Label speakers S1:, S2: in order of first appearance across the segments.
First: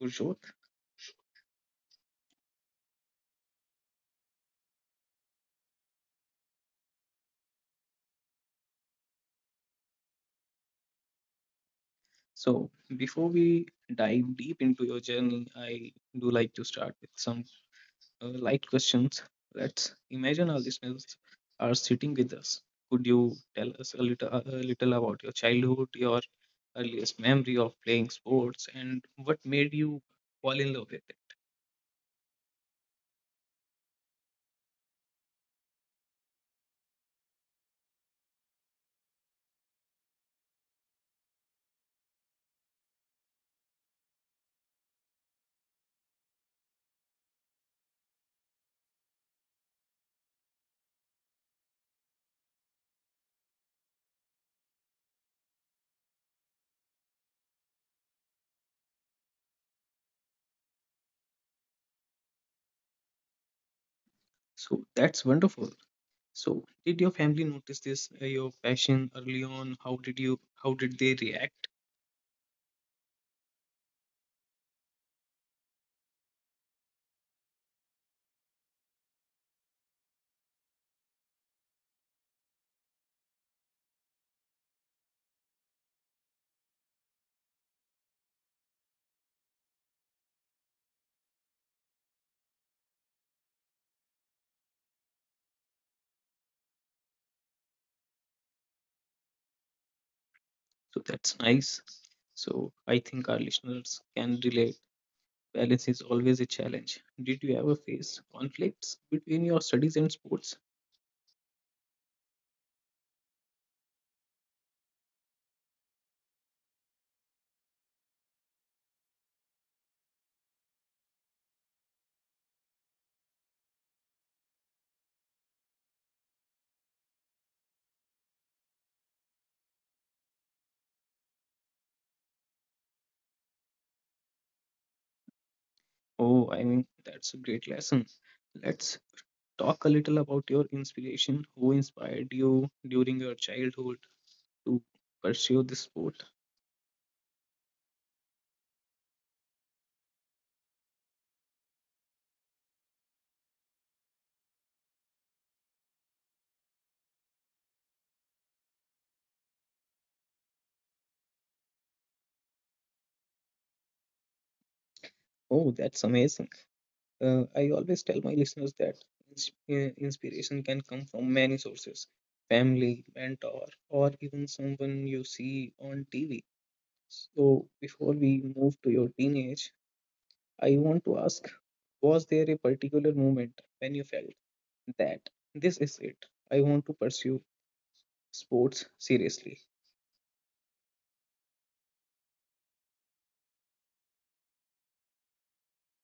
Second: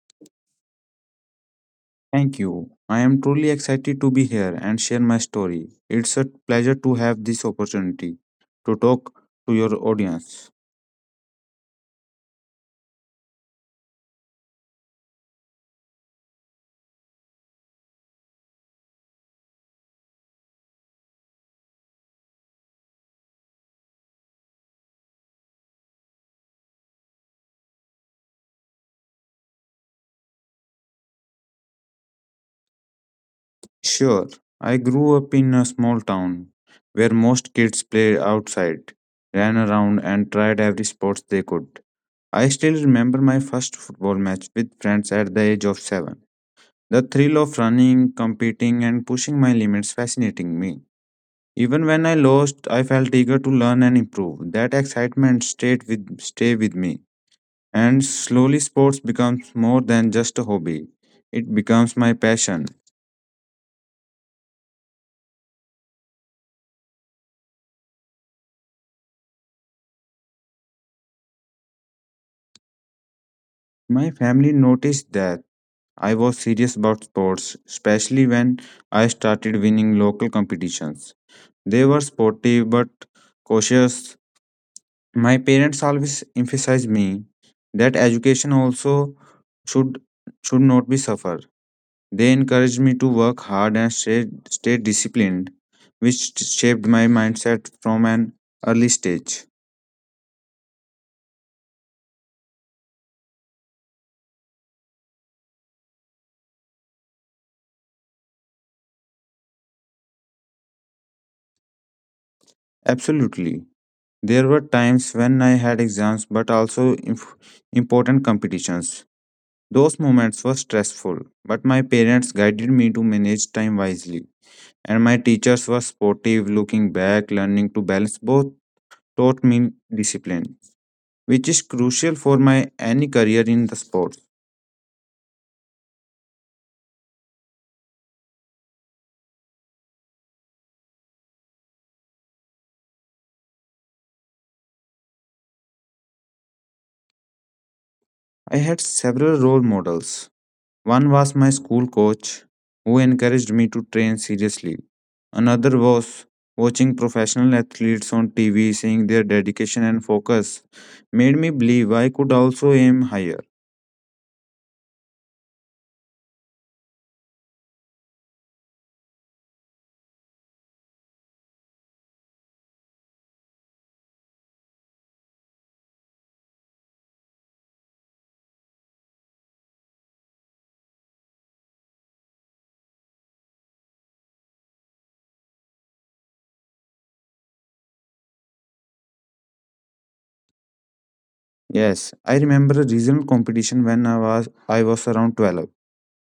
S1: Gurjot.
S2: Thank you. I am truly excited to be here and share my story. It's a pleasure to have this opportunity to talk to your audience.
S1: So, before we dive deep into your journey, I do like to start with some light questions. Let's imagine our listeners are sitting with us. Could you tell us a little about your childhood, your earliest memory of playing sports, and what made you fall in love with it?
S2: Sure, I grew up in a small town where most kids played outside, ran around, and tried every sport they could. I still remember my first football match with friends at the age of seven. The thrill of running, competing, and pushing my limits fascinating me. Even when I lost, I felt eager to learn and improve. That excitement stay with me. And slowly sports becomes more than just a hobby. It becomes my passion.
S1: So, that's wonderful. So, did your family notice this, your passion early on? How did they react?
S2: My family noticed that I was serious about sports, especially when I started winning local competitions. They were sportive but cautious. My parents always emphasized me that education also should should not be suffer. They encouraged me to work hard and stay disciplined, which shaped my mindset from an early stage.
S1: So that's nice. So I think our listeners can relate. Balance is always a challenge. Did you ever face conflicts between your studies and sports?
S2: Absolutely. There were times when I had exams but also important competitions. Those moments were stressful, but my parents guided me to manage time wisely. And my teachers were supportive. Looking back, learning to balance both taught me discipline, which is crucial for my any career in the sport.
S1: Oh, I mean, that's a great lesson. Let's talk a little about your inspiration. Who inspired you during your childhood to pursue this sport?
S2: I had several role models. One was my school coach, who encouraged me to train seriously. Another was watching professional athletes on TV, seeing their dedication and focus, made me believe I could also aim higher.
S1: Oh, that's amazing. I always tell my listeners that inspiration can come from many sources family, mentor, or even someone you see on TV. So, before we move to your teenage, I want to ask was there a particular moment when you felt that this is it? I want to pursue sports seriously?
S2: Yes, I remember a regional competition when I was around 12.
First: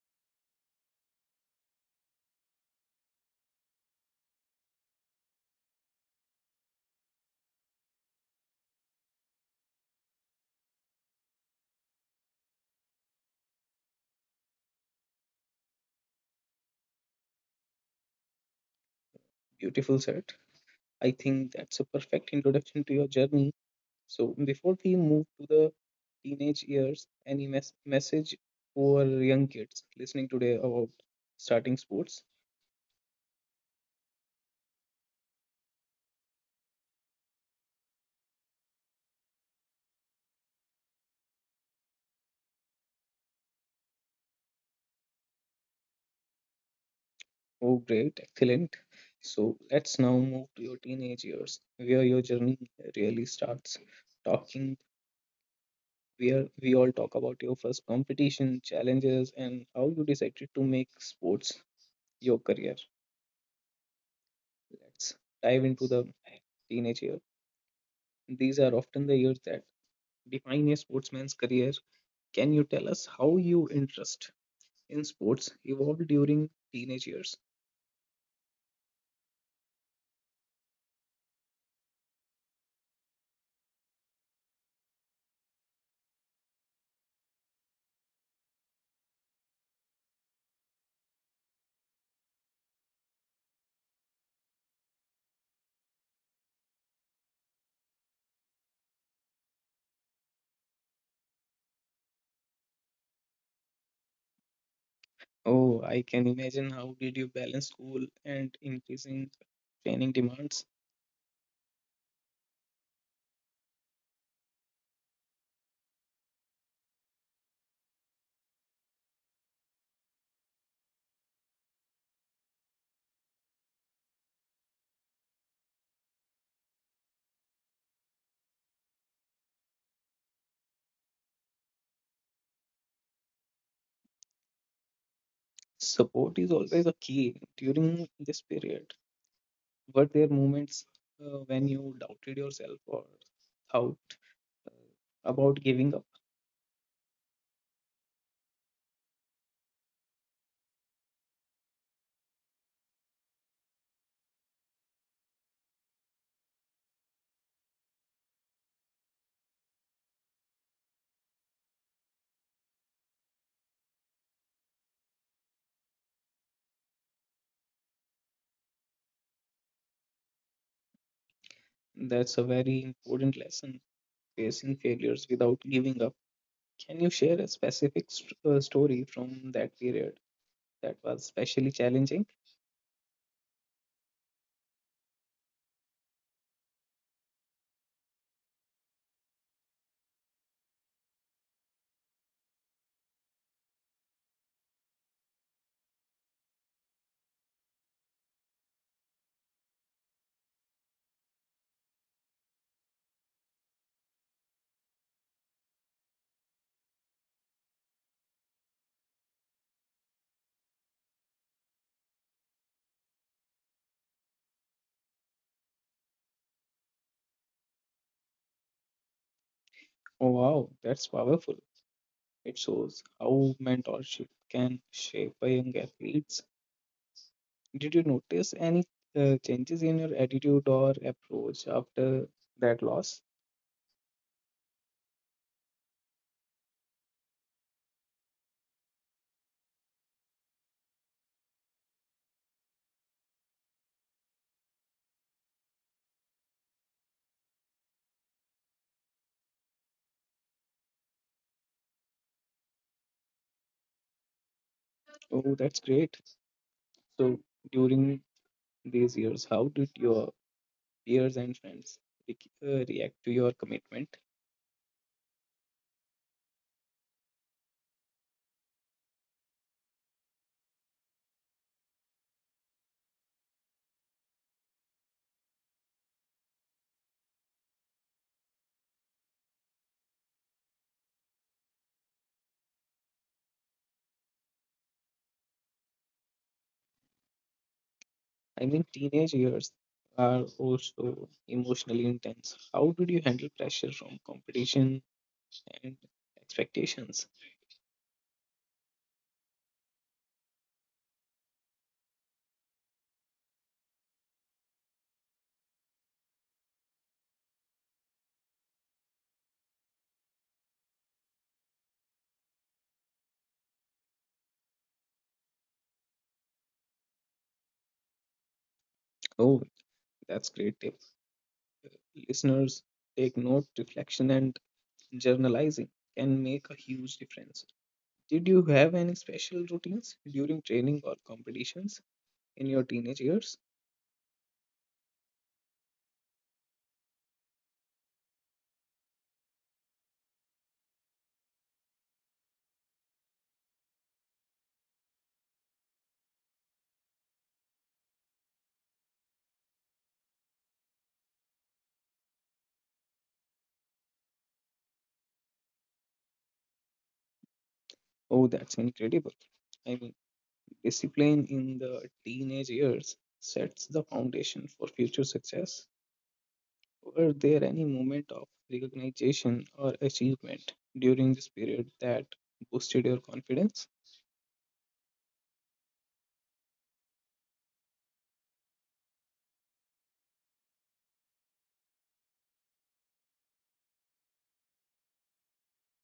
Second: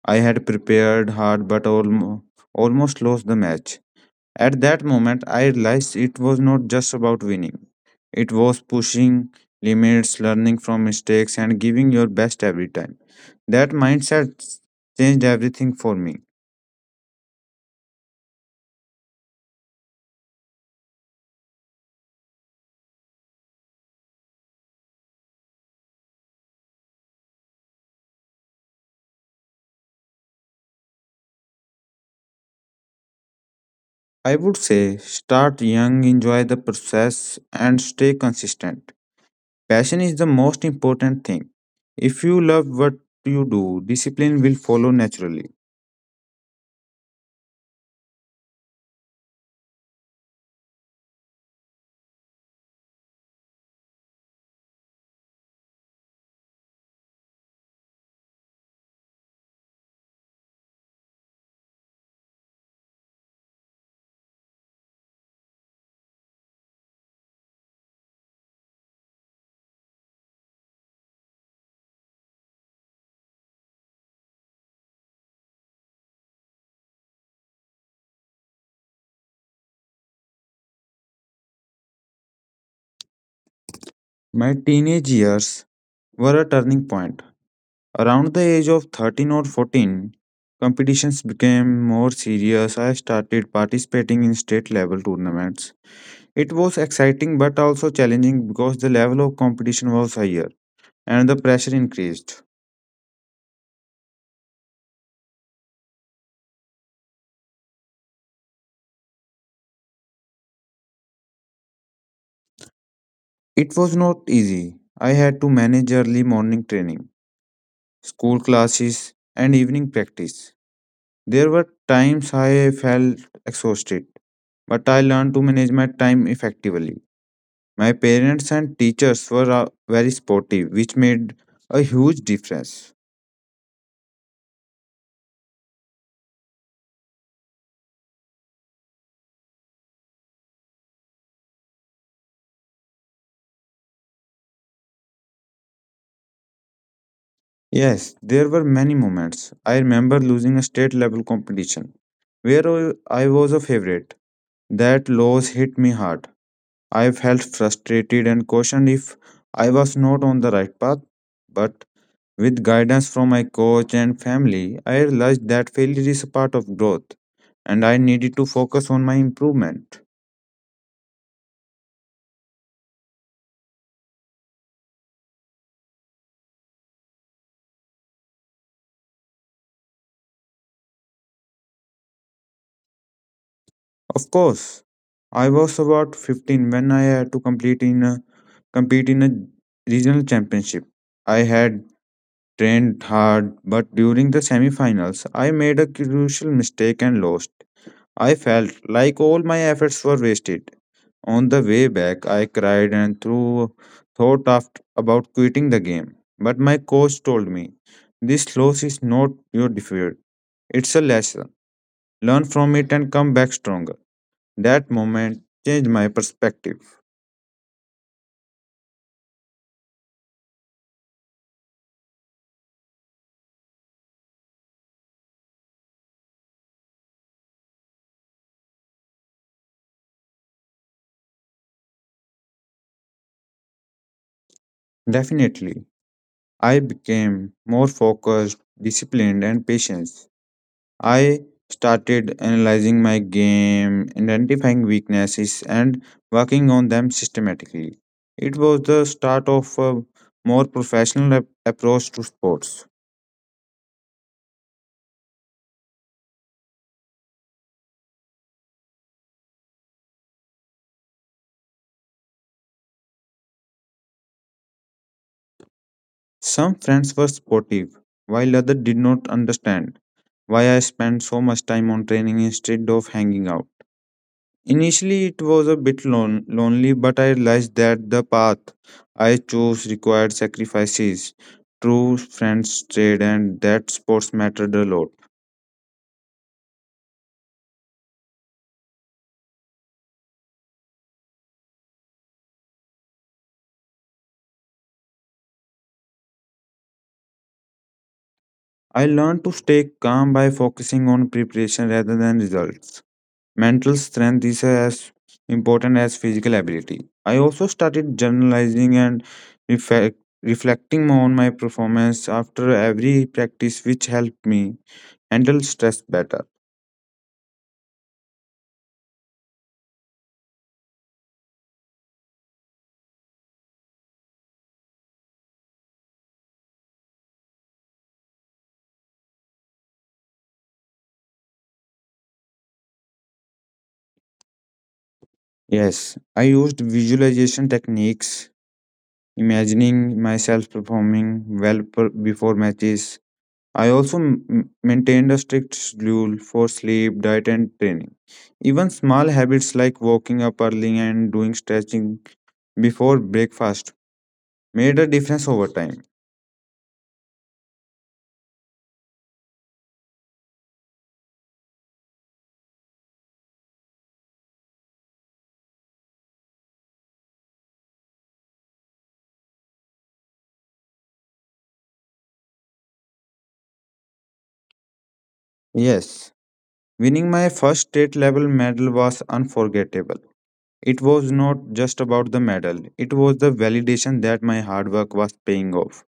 S2: I had prepared hard but almost lost the match. At that moment, I realized it was not just about winning. It was pushing limits, learning from mistakes, and giving your best every time. That mindset changed everything for me.
S1: Beautiful shirt. I think that's a perfect introduction to your journey. So before we move to the teenage years, any message for young kids listening today about starting sports?
S2: I would say start young, enjoy the process, and stay consistent. Passion is the most important thing. If you love what you do, discipline will follow naturally.
S1: Oh, great, excellent. So let's now move to your teenage years, where your journey really starts. Talking where we all talk about your first competition, challenges, and how you decided to make sports your career. Let's dive into the teenage year. These are often the years that define a sportsman's career. Can you tell us how your interest in sports evolved during teenage years?
S2: My teenage years were a turning point. Around the age of 13 or 14, competitions became more serious. I started participating in state level tournaments. It was exciting but also challenging because the level of competition was higher and the pressure increased.
S1: Oh, I can imagine, how did you balance school and increasing training demands?
S2: It was not easy. I had to manage early morning training, school classes, and evening practice. There were times I felt exhausted, but I learned to manage my time effectively. My parents and teachers were very supportive, which made a huge difference.
S1: Support is always a key during this period. Were there moments when you doubted yourself or thought uh, about giving up?
S2: Yes, there were many moments. I remember losing a state level competition where I was a favorite. That loss hit me hard. I felt frustrated and questioned if I was not on the right path. But with guidance from my coach and family, I realized that failure is a part of growth and I needed to focus on my improvement.
S1: That's a very important lesson, facing failures without giving up. Can you share a specific story from that period that was especially challenging?
S2: Of course, I was about 15 when I had to compete in a regional championship. I had trained hard, but during the semifinals, I made a crucial mistake and lost. I felt like all my efforts were wasted. On the way back, I cried and thought after, about quitting the game. But my coach told me, "This loss is not your defeat; it's a lesson. Learn from it and come back stronger." That moment changed my perspective.
S1: Oh, wow, that's powerful. It shows how mentorship can shape a young athletes. Did you notice any changes in your attitude or approach after that loss?
S2: Definitely, I became more focused, disciplined, and patient. I started analyzing my game, identifying weaknesses, and working on them systematically. It was the start of a more professional approach to sports.
S1: Oh, that's great. So, during these years, how did your peers and friends re- react to your commitment?
S2: Some friends were supportive, while others did not understand why I spent so much time on training instead of hanging out. Initially, it was a bit lonely, but I realized that the path I chose required sacrifices. True friends stayed, and that sports mattered a lot.
S1: I mean, teenage years are also emotionally intense. How did you handle pressure from competition and expectations?
S2: I learned to stay calm by focusing on preparation rather than results. Mental strength is as important as physical ability. I also started journalizing and reflecting on my performance after every practice, which helped me handle stress better.
S1: Oh, that's great tip. Listeners, take note, reflection, and journalizing can make a huge difference. Did you have any special routines during training or competitions in your teenage years?
S2: Yes, I used visualization techniques, imagining myself performing before matches. I also maintained a strict schedule for sleep, diet, and training. Even small habits like waking up early and doing stretching before breakfast made a difference over time.
S1: Oh, that's incredible. I mean, discipline in the teenage years sets the foundation for future success. Were there any moment of recognition or achievement during this period that boosted your confidence?
S2: Yes, winning my first state level medal was unforgettable. It was not just about the medal, it was the validation that my hard work was paying off.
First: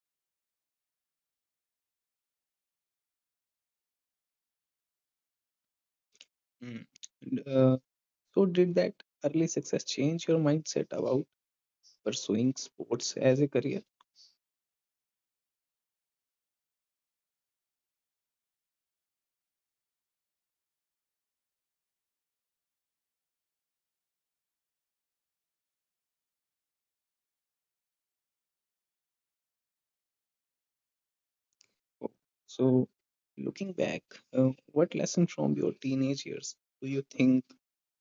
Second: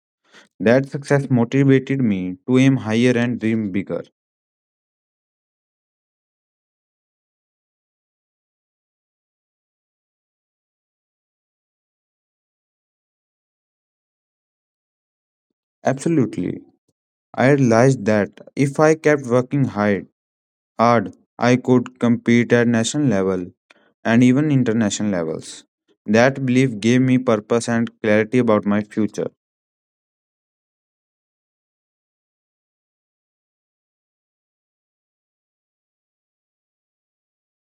S2: That success motivated me to aim higher and dream bigger.
S1: Mm. And, so, did that early success change your mindset about pursuing sports as a career?
S2: Absolutely. I realized that if I kept working hard, I could compete at national level and even international levels. That belief gave me purpose and clarity about my future.
S1: So, looking back, what lesson from your teenage years do you think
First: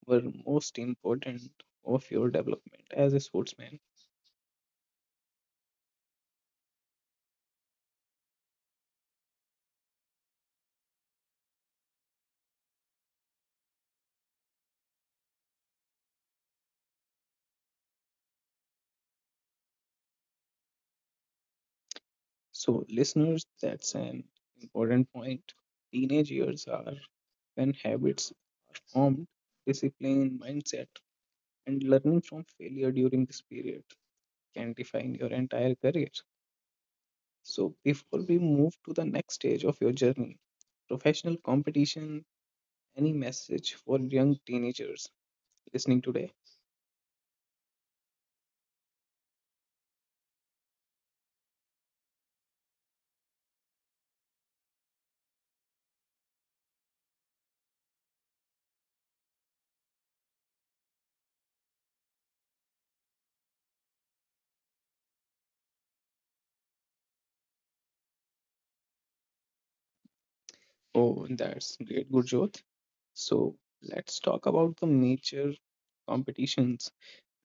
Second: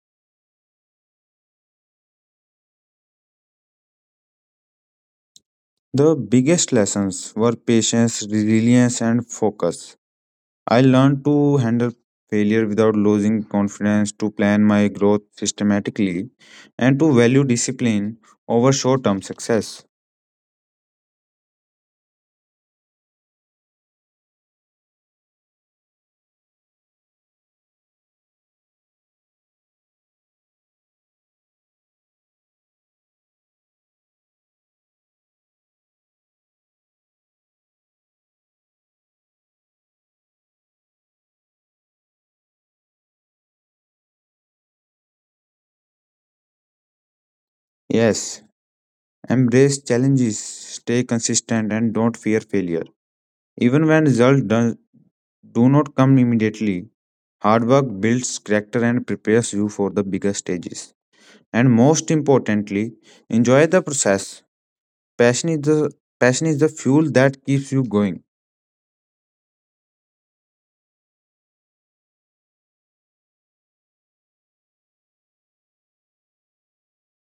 S1: were most important of your development as a sportsman?
S2: The biggest lessons were patience, resilience, and focus. I learned to handle failure without losing confidence, to plan my growth systematically, and to value discipline over short term success.
S1: So, listeners, that's an important point. Teenage years are when habits formed, discipline, mindset, and learning from failure during this period can define your entire career. So, before we move to the next stage of your journey, professional competition, any message for young teenagers listening today?
S2: Yes, embrace challenges, stay consistent, and don't fear failure. Even when do not come immediately, hard work builds character and prepares you for the bigger stages. And most importantly, enjoy the process. Passion is the Passion is the fuel that keeps you going.
S1: Oh, that's great, Gurjot. So, let's talk about the major competitions.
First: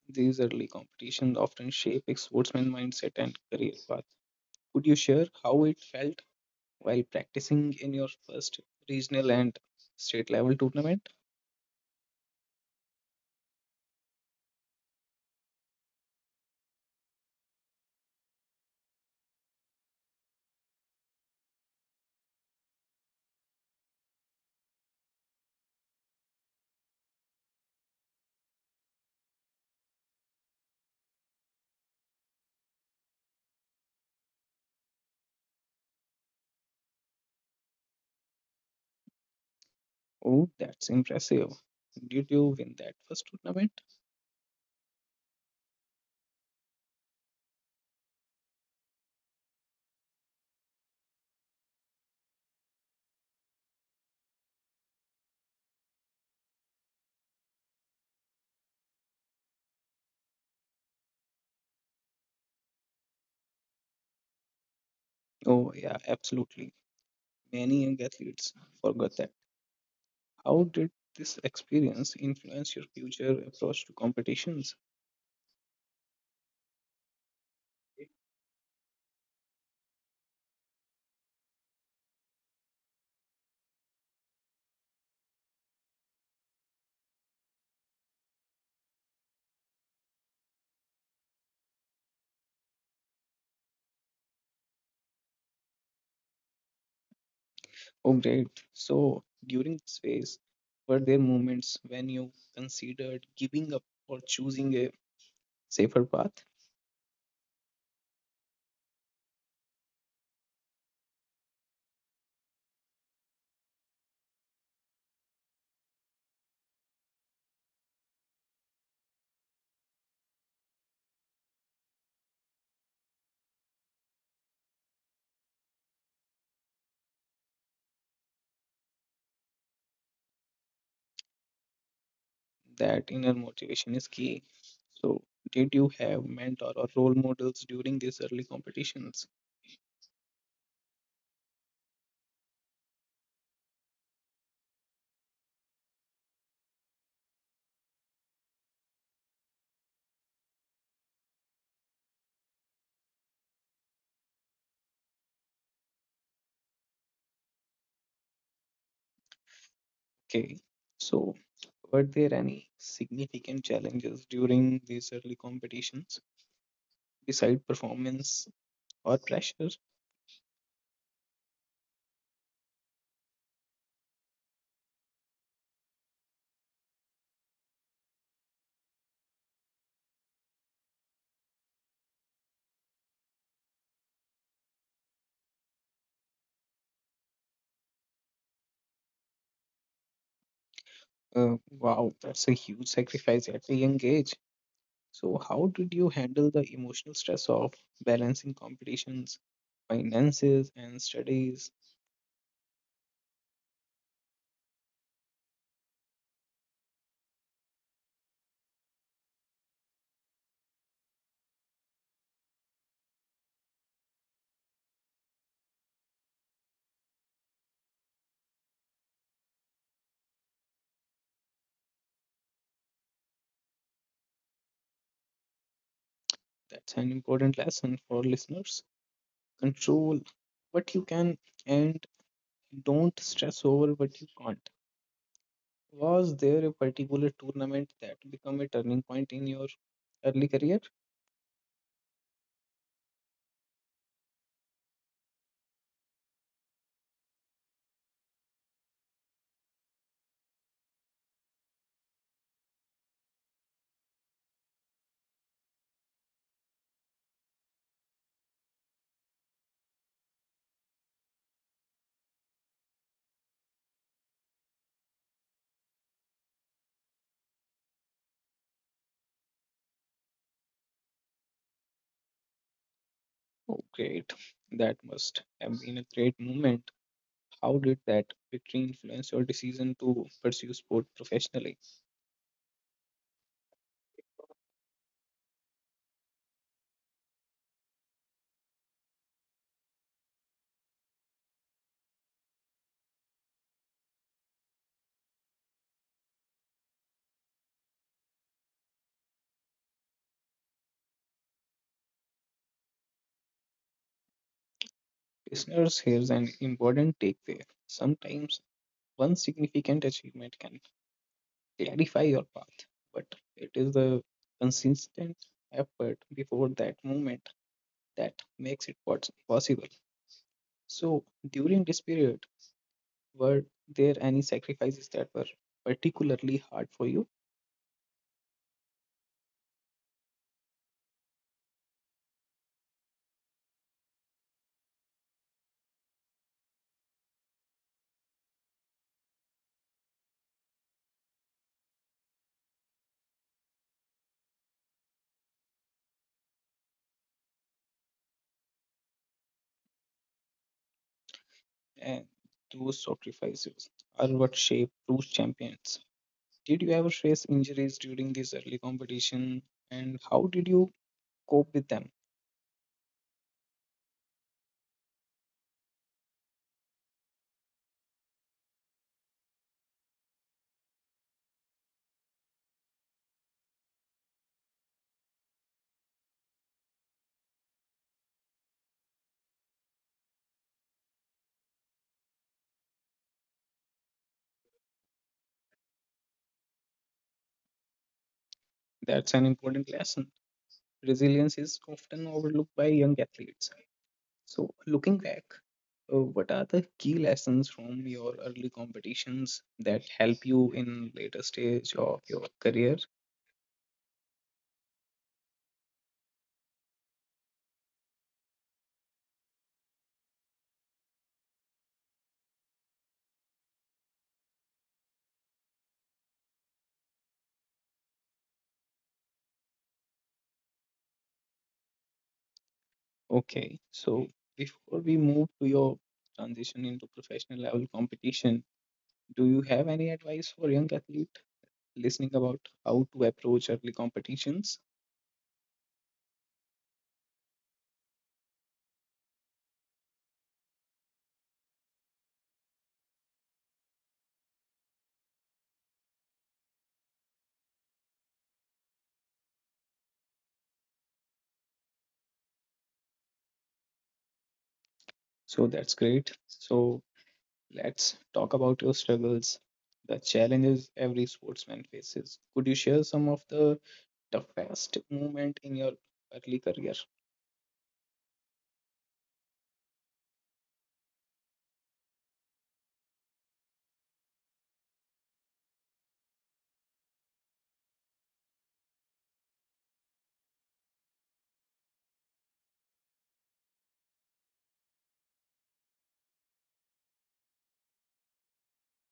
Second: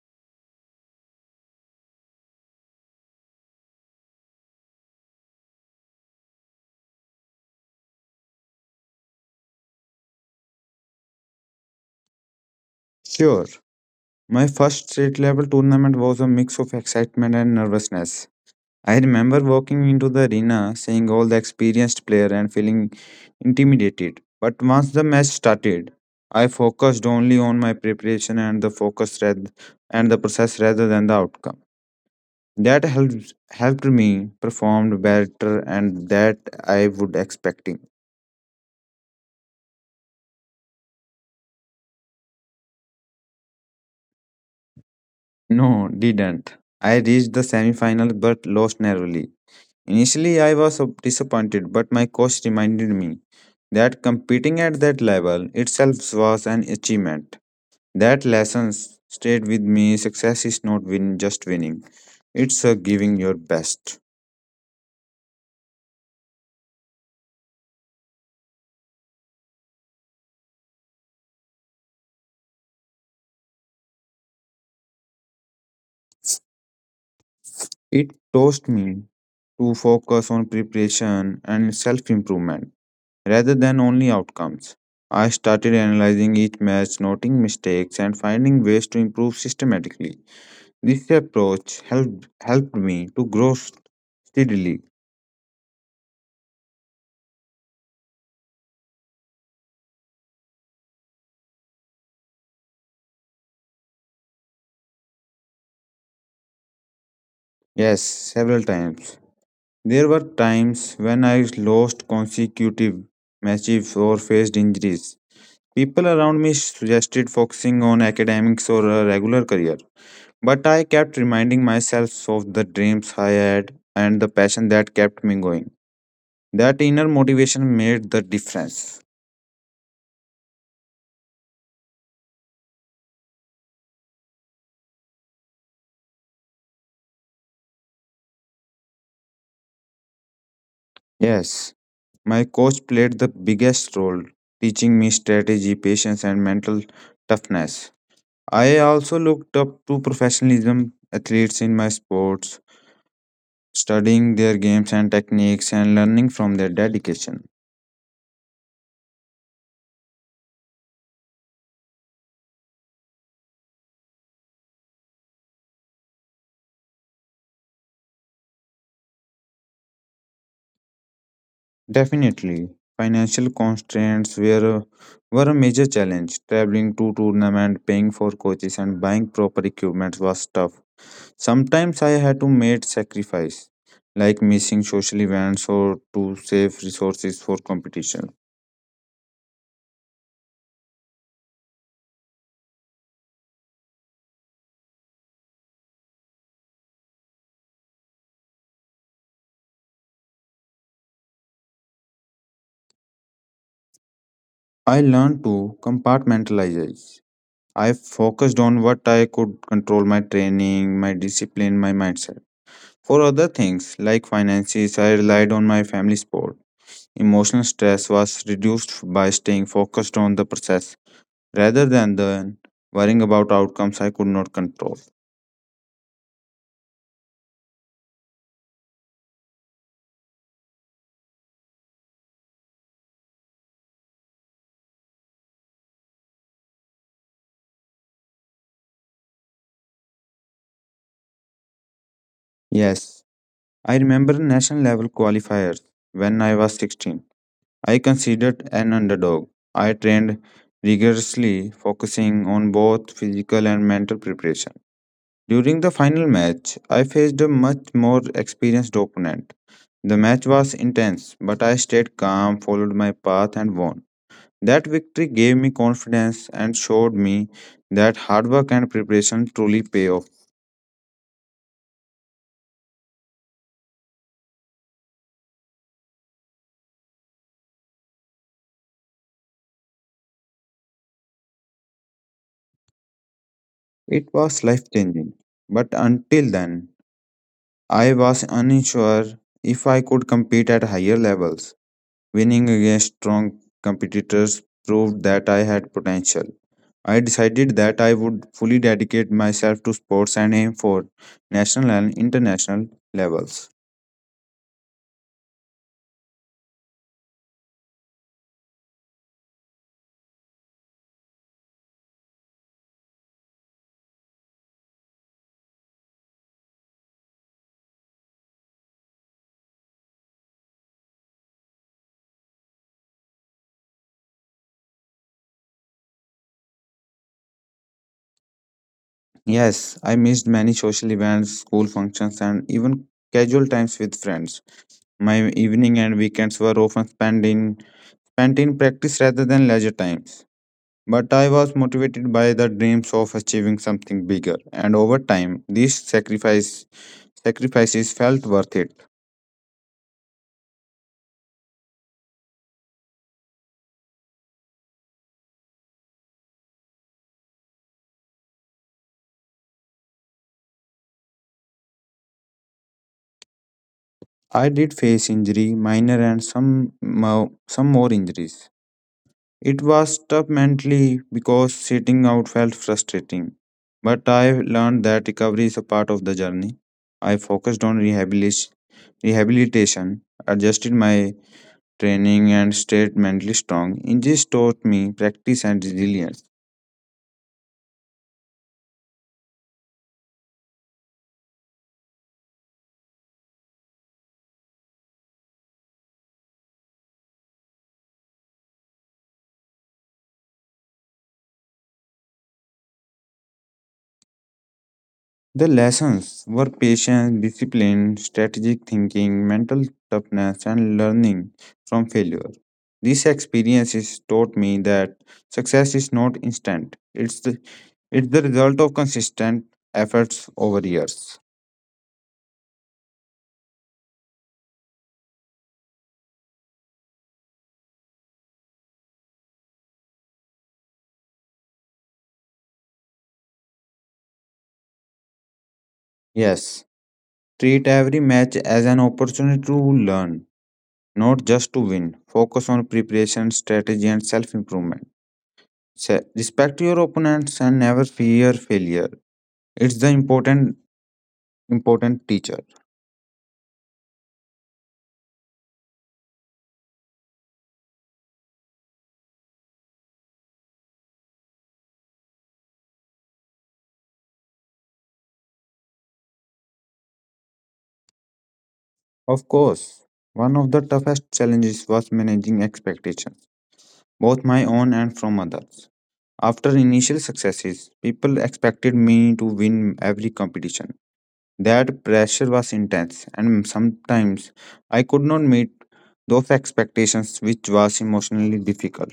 S1: These early competitions often shape a sportsman mindset and career path. Could you share how it felt while practicing in your first regional and state level tournament?
S2: Sure, my first state level tournament was a mix of excitement and nervousness. I remember walking into the arena, seeing all the experienced players and feeling intimidated. But once the match started, I focused only on my preparation and the focus rather, and the process rather than the outcome. That helps helped me perform better and that I would expecting.
S1: Oh, that's impressive. Did you win that first tournament?
S2: No, didn't. I reached the semi-final but lost narrowly. Initially, I was so disappointed, but my coach reminded me that competing at that level itself was an achievement. That lesson stayed with me. Success is not win just winning. It's a giving your best.
S1: Oh, yeah, absolutely. Many young athletes forgot that. How did this experience influence your future approach to competitions?
S2: It taught me to focus on preparation and self-improvement rather than only outcomes. I started analyzing each match, noting mistakes and finding ways to improve systematically. This approach helped me to grow steadily.
S1: Oh, great. So, during this phase, were there moments when you considered giving up or choosing a safer path?
S2: Yes, several times. There were times when I lost consecutive matches or faced injuries. People around me suggested focusing on academics or a regular career, but I kept reminding myself of the dreams I had and the passion that kept me going. That inner motivation made the difference.
S1: That inner motivation is key. So, did you have mentor or role models during these early competitions?
S2: Yes, my coach played the biggest role, teaching me strategy, patience, and mental toughness. I also looked up to professionalism athletes in my sports, studying their games and techniques and learning from their dedication.
S1: Okay. So, were there any significant challenges during these early competitions, beside performance or pressure?
S2: Definitely, financial constraints were, were a major challenge. Traveling to tournament, paying for coaches, and buying proper equipment was tough. Sometimes I had to make sacrifice, like missing social events or to save resources for competition.
S1: Wow, that's a huge sacrifice at a young age. So, how did you handle the emotional stress of balancing competitions, finances, and studies?
S2: I learned to compartmentalize. I focused on what I could control my training, my discipline, my mindset. For other things like finances, I relied on my family support. Emotional stress was reduced by staying focused on the process rather than the worrying about outcomes I could not control.
S1: That's an important lesson for listeners. Control what you can and don't stress over what you can't. Was there a particular tournament that became a turning point in your early career?
S2: Yes, I remember national level qualifiers when I was 16. I considered an underdog. I trained rigorously, focusing on both physical and mental preparation. During the final match, I faced a much more experienced opponent. The match was intense, but I stayed calm, followed my path, and won. That victory gave me confidence and showed me that hard work and preparation truly pay off.
S1: Oh, great. That must have been a great moment. How did that victory influence your decision to pursue sport professionally?
S2: It was life changing. But until then, I was unsure if I could compete at higher levels. Winning against strong competitors proved that I had potential. I decided that I would fully dedicate myself to sports and aim for national and international levels.
S1: Listeners, here's an important takeaway. Sometimes one significant achievement can clarify your path, but it is the consistent effort before that moment that makes it what's possible. So, during this period, were there any sacrifices that were particularly hard for you?
S2: Yes, I missed many social events, school functions, and even casual times with friends. My evening and weekends were often spent in practice rather than leisure times. But I was motivated by the dreams of achieving something bigger, and over time, these sacrifices felt worth it.
S1: And those sacrifices are what shape true champions. Did you ever face injuries during this early competition and how did you cope with them?
S2: I did face injury, minor and some more injuries. It was tough mentally because sitting out felt frustrating. But I learned that recovery is a part of the journey. I focused on rehabilitation, adjusted my training, and stayed mentally strong. Injuries taught me practice and resilience.
S1: That's an important lesson. Resilience is often overlooked by young athletes. So, looking back, what are the key lessons from your early competitions that help you in later stage of your career?
S2: The lessons were patience, discipline, strategic thinking, mental toughness, and learning from failure. These experiences taught me that success is not instant. It's the result of consistent efforts over years.
S1: Okay, so before we move to your transition into professional level competition, do you have any advice for young athlete listening about how to approach early competitions?
S2: Yes, treat every match as an opportunity to learn, not just to win. Focus on preparation, strategy, and self improvement. Respect your opponents and never fear failure. It's the important teacher.
S1: So that's great. So let's talk about your struggles, the challenges every sportsman faces. Could you share some of the toughest moment in your early career?
S2: Of course, one of the toughest challenges was managing expectations, both my own and from others. After initial successes, people expected me to win every competition. That pressure was intense, and sometimes I could not meet those expectations, which was emotionally difficult.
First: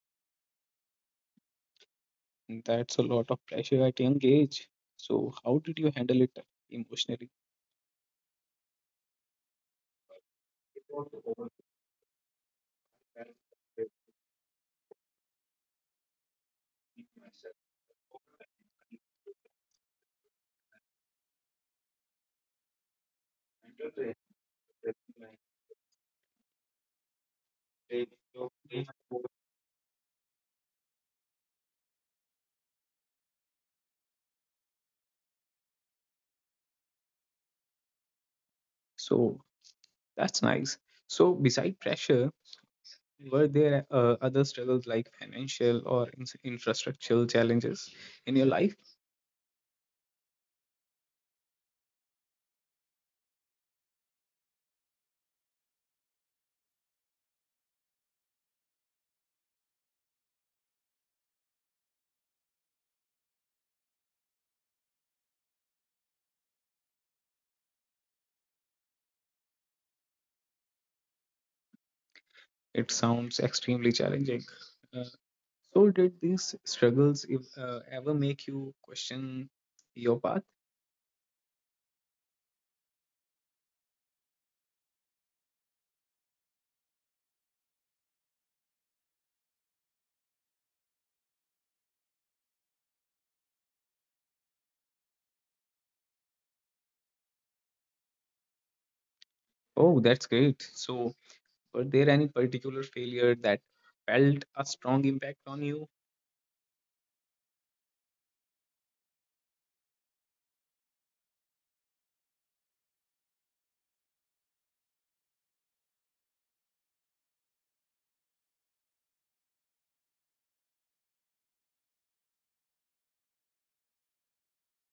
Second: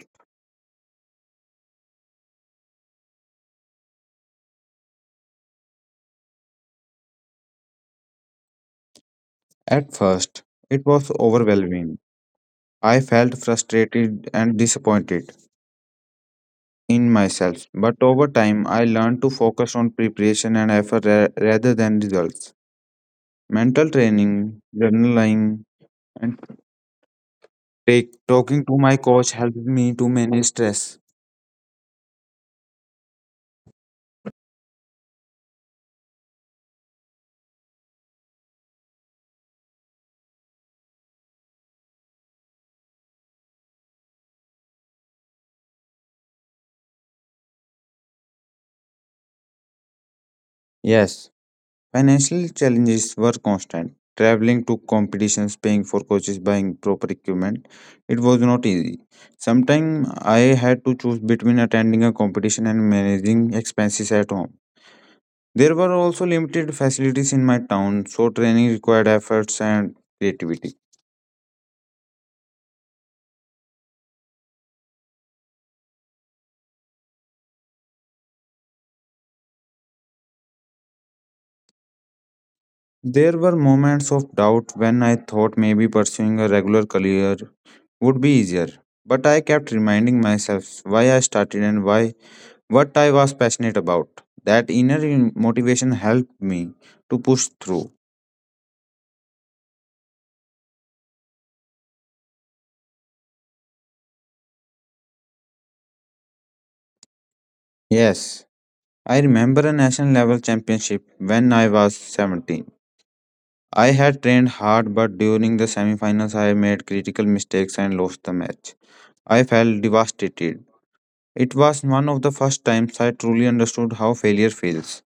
S1: That's a lot of pressure at young age. So how did you handle it emotionally?
S2: At first, it was overwhelming. I felt frustrated and disappointed in myself, but over time I learned to focus on preparation and rather than results. Mental training, journaling, and talking to my coach helped me to manage stress.
S1: So that's nice. So beside pressure, were there other struggles like financial or infrastructural challenges in your life?
S2: Yes, financial challenges were constant. Traveling to competitions, paying for coaches, buying proper equipment, it was not easy. Sometimes I had to choose between attending a competition and managing expenses at home. There were also limited facilities in my town, so training required efforts and creativity.
S1: It sounds extremely challenging. Uh, so, did these struggles if, ever make you question your path?
S2: There were moments of doubt when I thought maybe pursuing a regular career would be easier, but I kept reminding myself why I started and why what I was passionate about. That inner motivation helped me to push through.
S1: Oh, that's great. So, were there any particular failure that felt a strong impact on you?
S2: Yes, I remember a national level championship when I was 17. I had trained hard, but during the semifinals, I made critical mistakes and lost the match. I felt devastated. It was one of the first times I truly understood how failure feels,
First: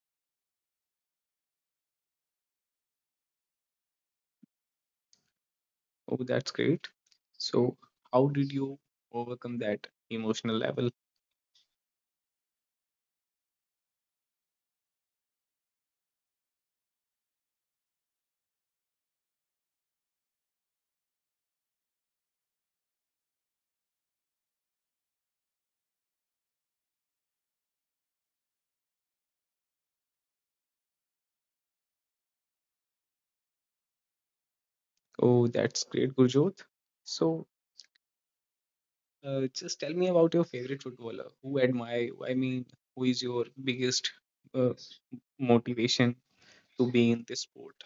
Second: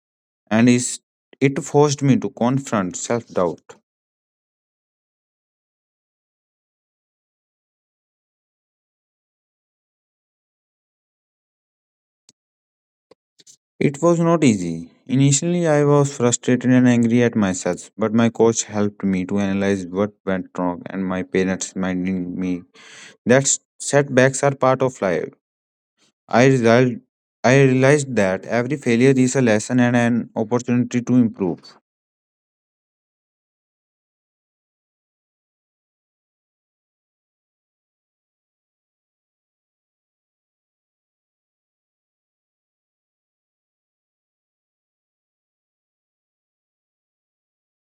S2: and it forced me to confront self doubt.
S1: Oh, that's great. So, how did you overcome that emotional level?
S2: It was not easy. Initially, I was frustrated and angry at myself, but my coach helped me to analyze what went wrong, and my parents reminded me that setbacks are part of life. I result I realized that every failure is a lesson and an opportunity to improve.
S1: Oh, that's great, Gurjot. So, just tell me about your favorite footballer. Who admire you? I mean, who is your biggest uh, motivation to be in this sport?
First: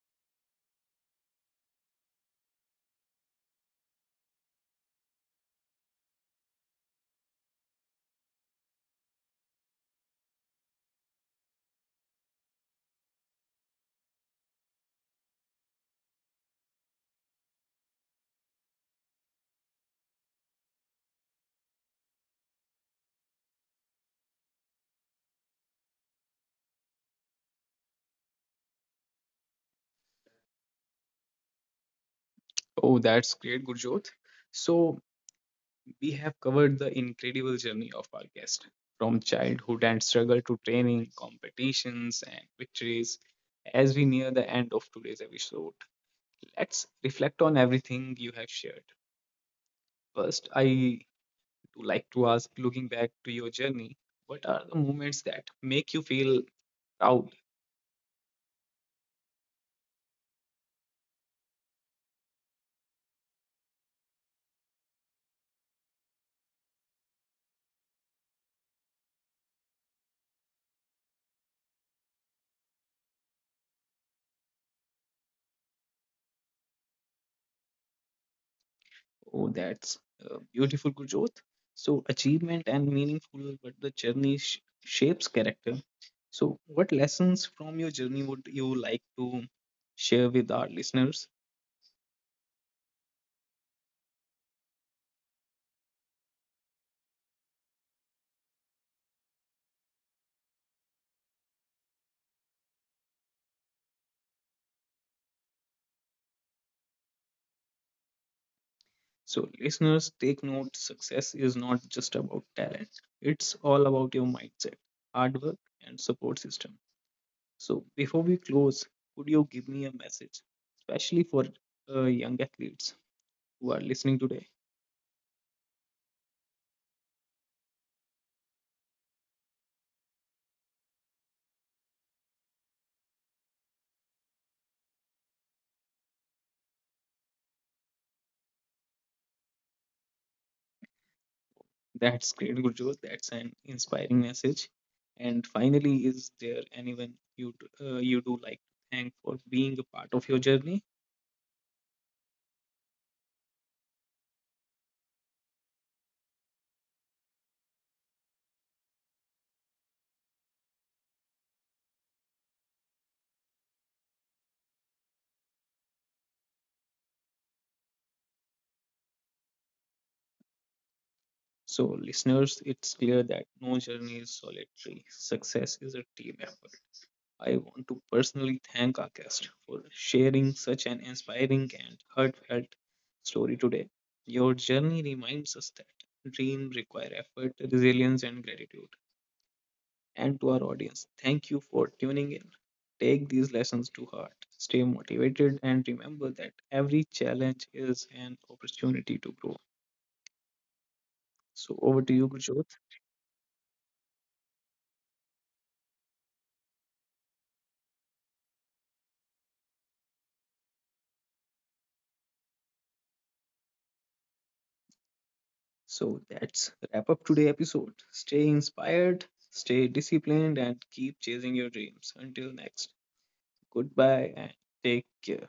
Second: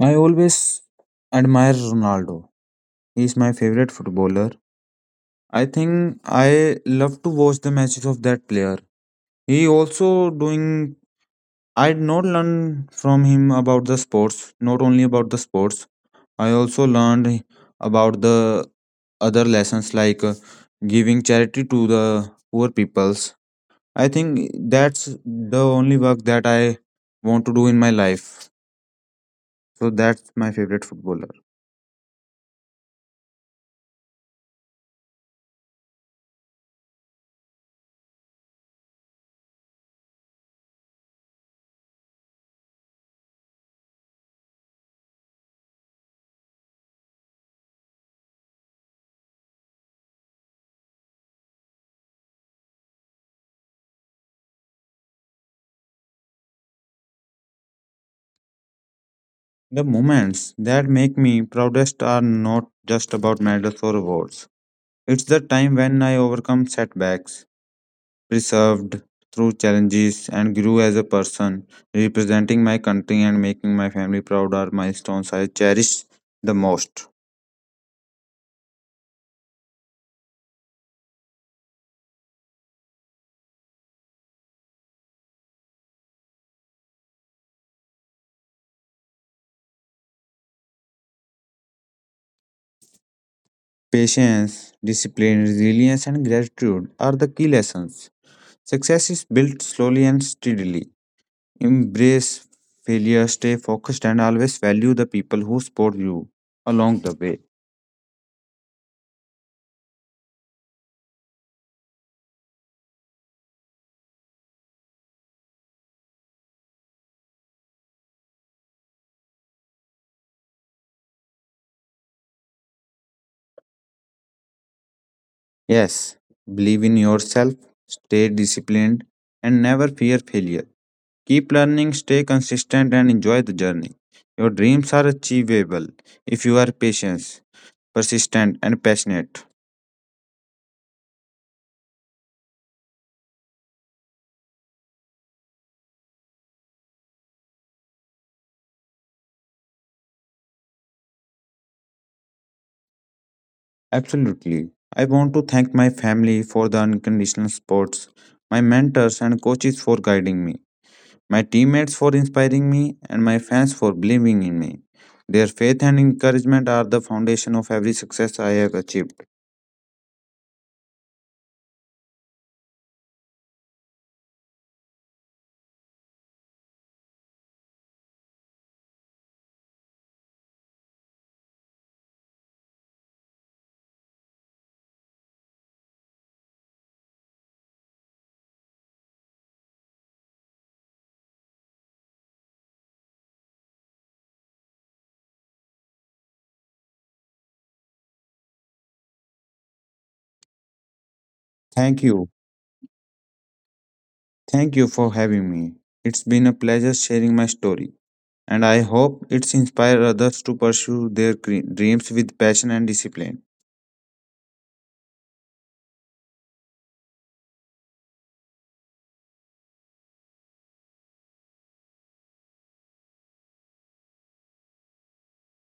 S2: I always admire Ronaldo. He is my favorite footballer. I think I love to watch the matches of that player. He also doing I did not learn from him about the sports, not only about the sports. I also learned about the other lessons like giving charity to the poor peoples. I think that's the only work that I want to do in my life. So that's my favorite footballer.
S1: Oh, that's great, Gurjot. So we have covered the incredible journey of our guest, from childhood and struggle to training, competitions, and victories. As we near the end of today's episode, let's reflect on everything you have shared. First, I to like to ask, looking back to your journey, what are the moments that make you feel proud?
S2: The moments that make me proudest are not just about medals or awards. It's the time when I overcome setbacks, preserved through challenges, and grew as a person. Representing my country and making my family proud are milestones I cherish the most.
S1: Oh, that's beautiful, Gurjot. So, achievement and meaningful, but the journey shapes character. So, what lessons from your journey would you like to share with our listeners?
S2: Patience, discipline, resilience, and gratitude are the key lessons. Success is built slowly and steadily. Embrace failure, stay focused, and always value the people who support you along the way.
S1: So, listeners, take note success is not just about talent, it's all about your mindset, hard work, and support system. So before we close, could you give me a message, especially for young athletes who are listening today?
S2: Yes, believe in yourself, stay disciplined, and never fear failure. Keep learning, stay consistent, and enjoy the journey. Your dreams are achievable if you are patient, persistent, and passionate.
S1: That's great, Gurjot. That's an inspiring message. And finally, is there anyone you do like to thank for being a part of your journey?
S2: Absolutely. I want to thank my family for the unconditional support, my mentors and coaches for guiding me, my teammates for inspiring me, and my fans for believing in me. Their faith and encouragement are the foundation of every success I have achieved.
S1: So, listeners, it's clear that no journey is solitary. Success is a team effort. I want to personally thank our guest for sharing such an inspiring and heartfelt story today. Your journey reminds us that dreams require effort, resilience, and gratitude. And to our audience, thank you for tuning in. Take these lessons to heart, stay motivated, and remember that every challenge is an opportunity to grow.
S2: Thank
S1: So, over
S2: you.
S1: to you, Gurjot.
S2: Thank you for having me. It's been a pleasure sharing my story, and I hope it's inspired others to pursue their dreams with passion and discipline.
S1: So that's wrap up today episode. Stay inspired, stay disciplined, and keep chasing your dreams. Until next, goodbye and take care.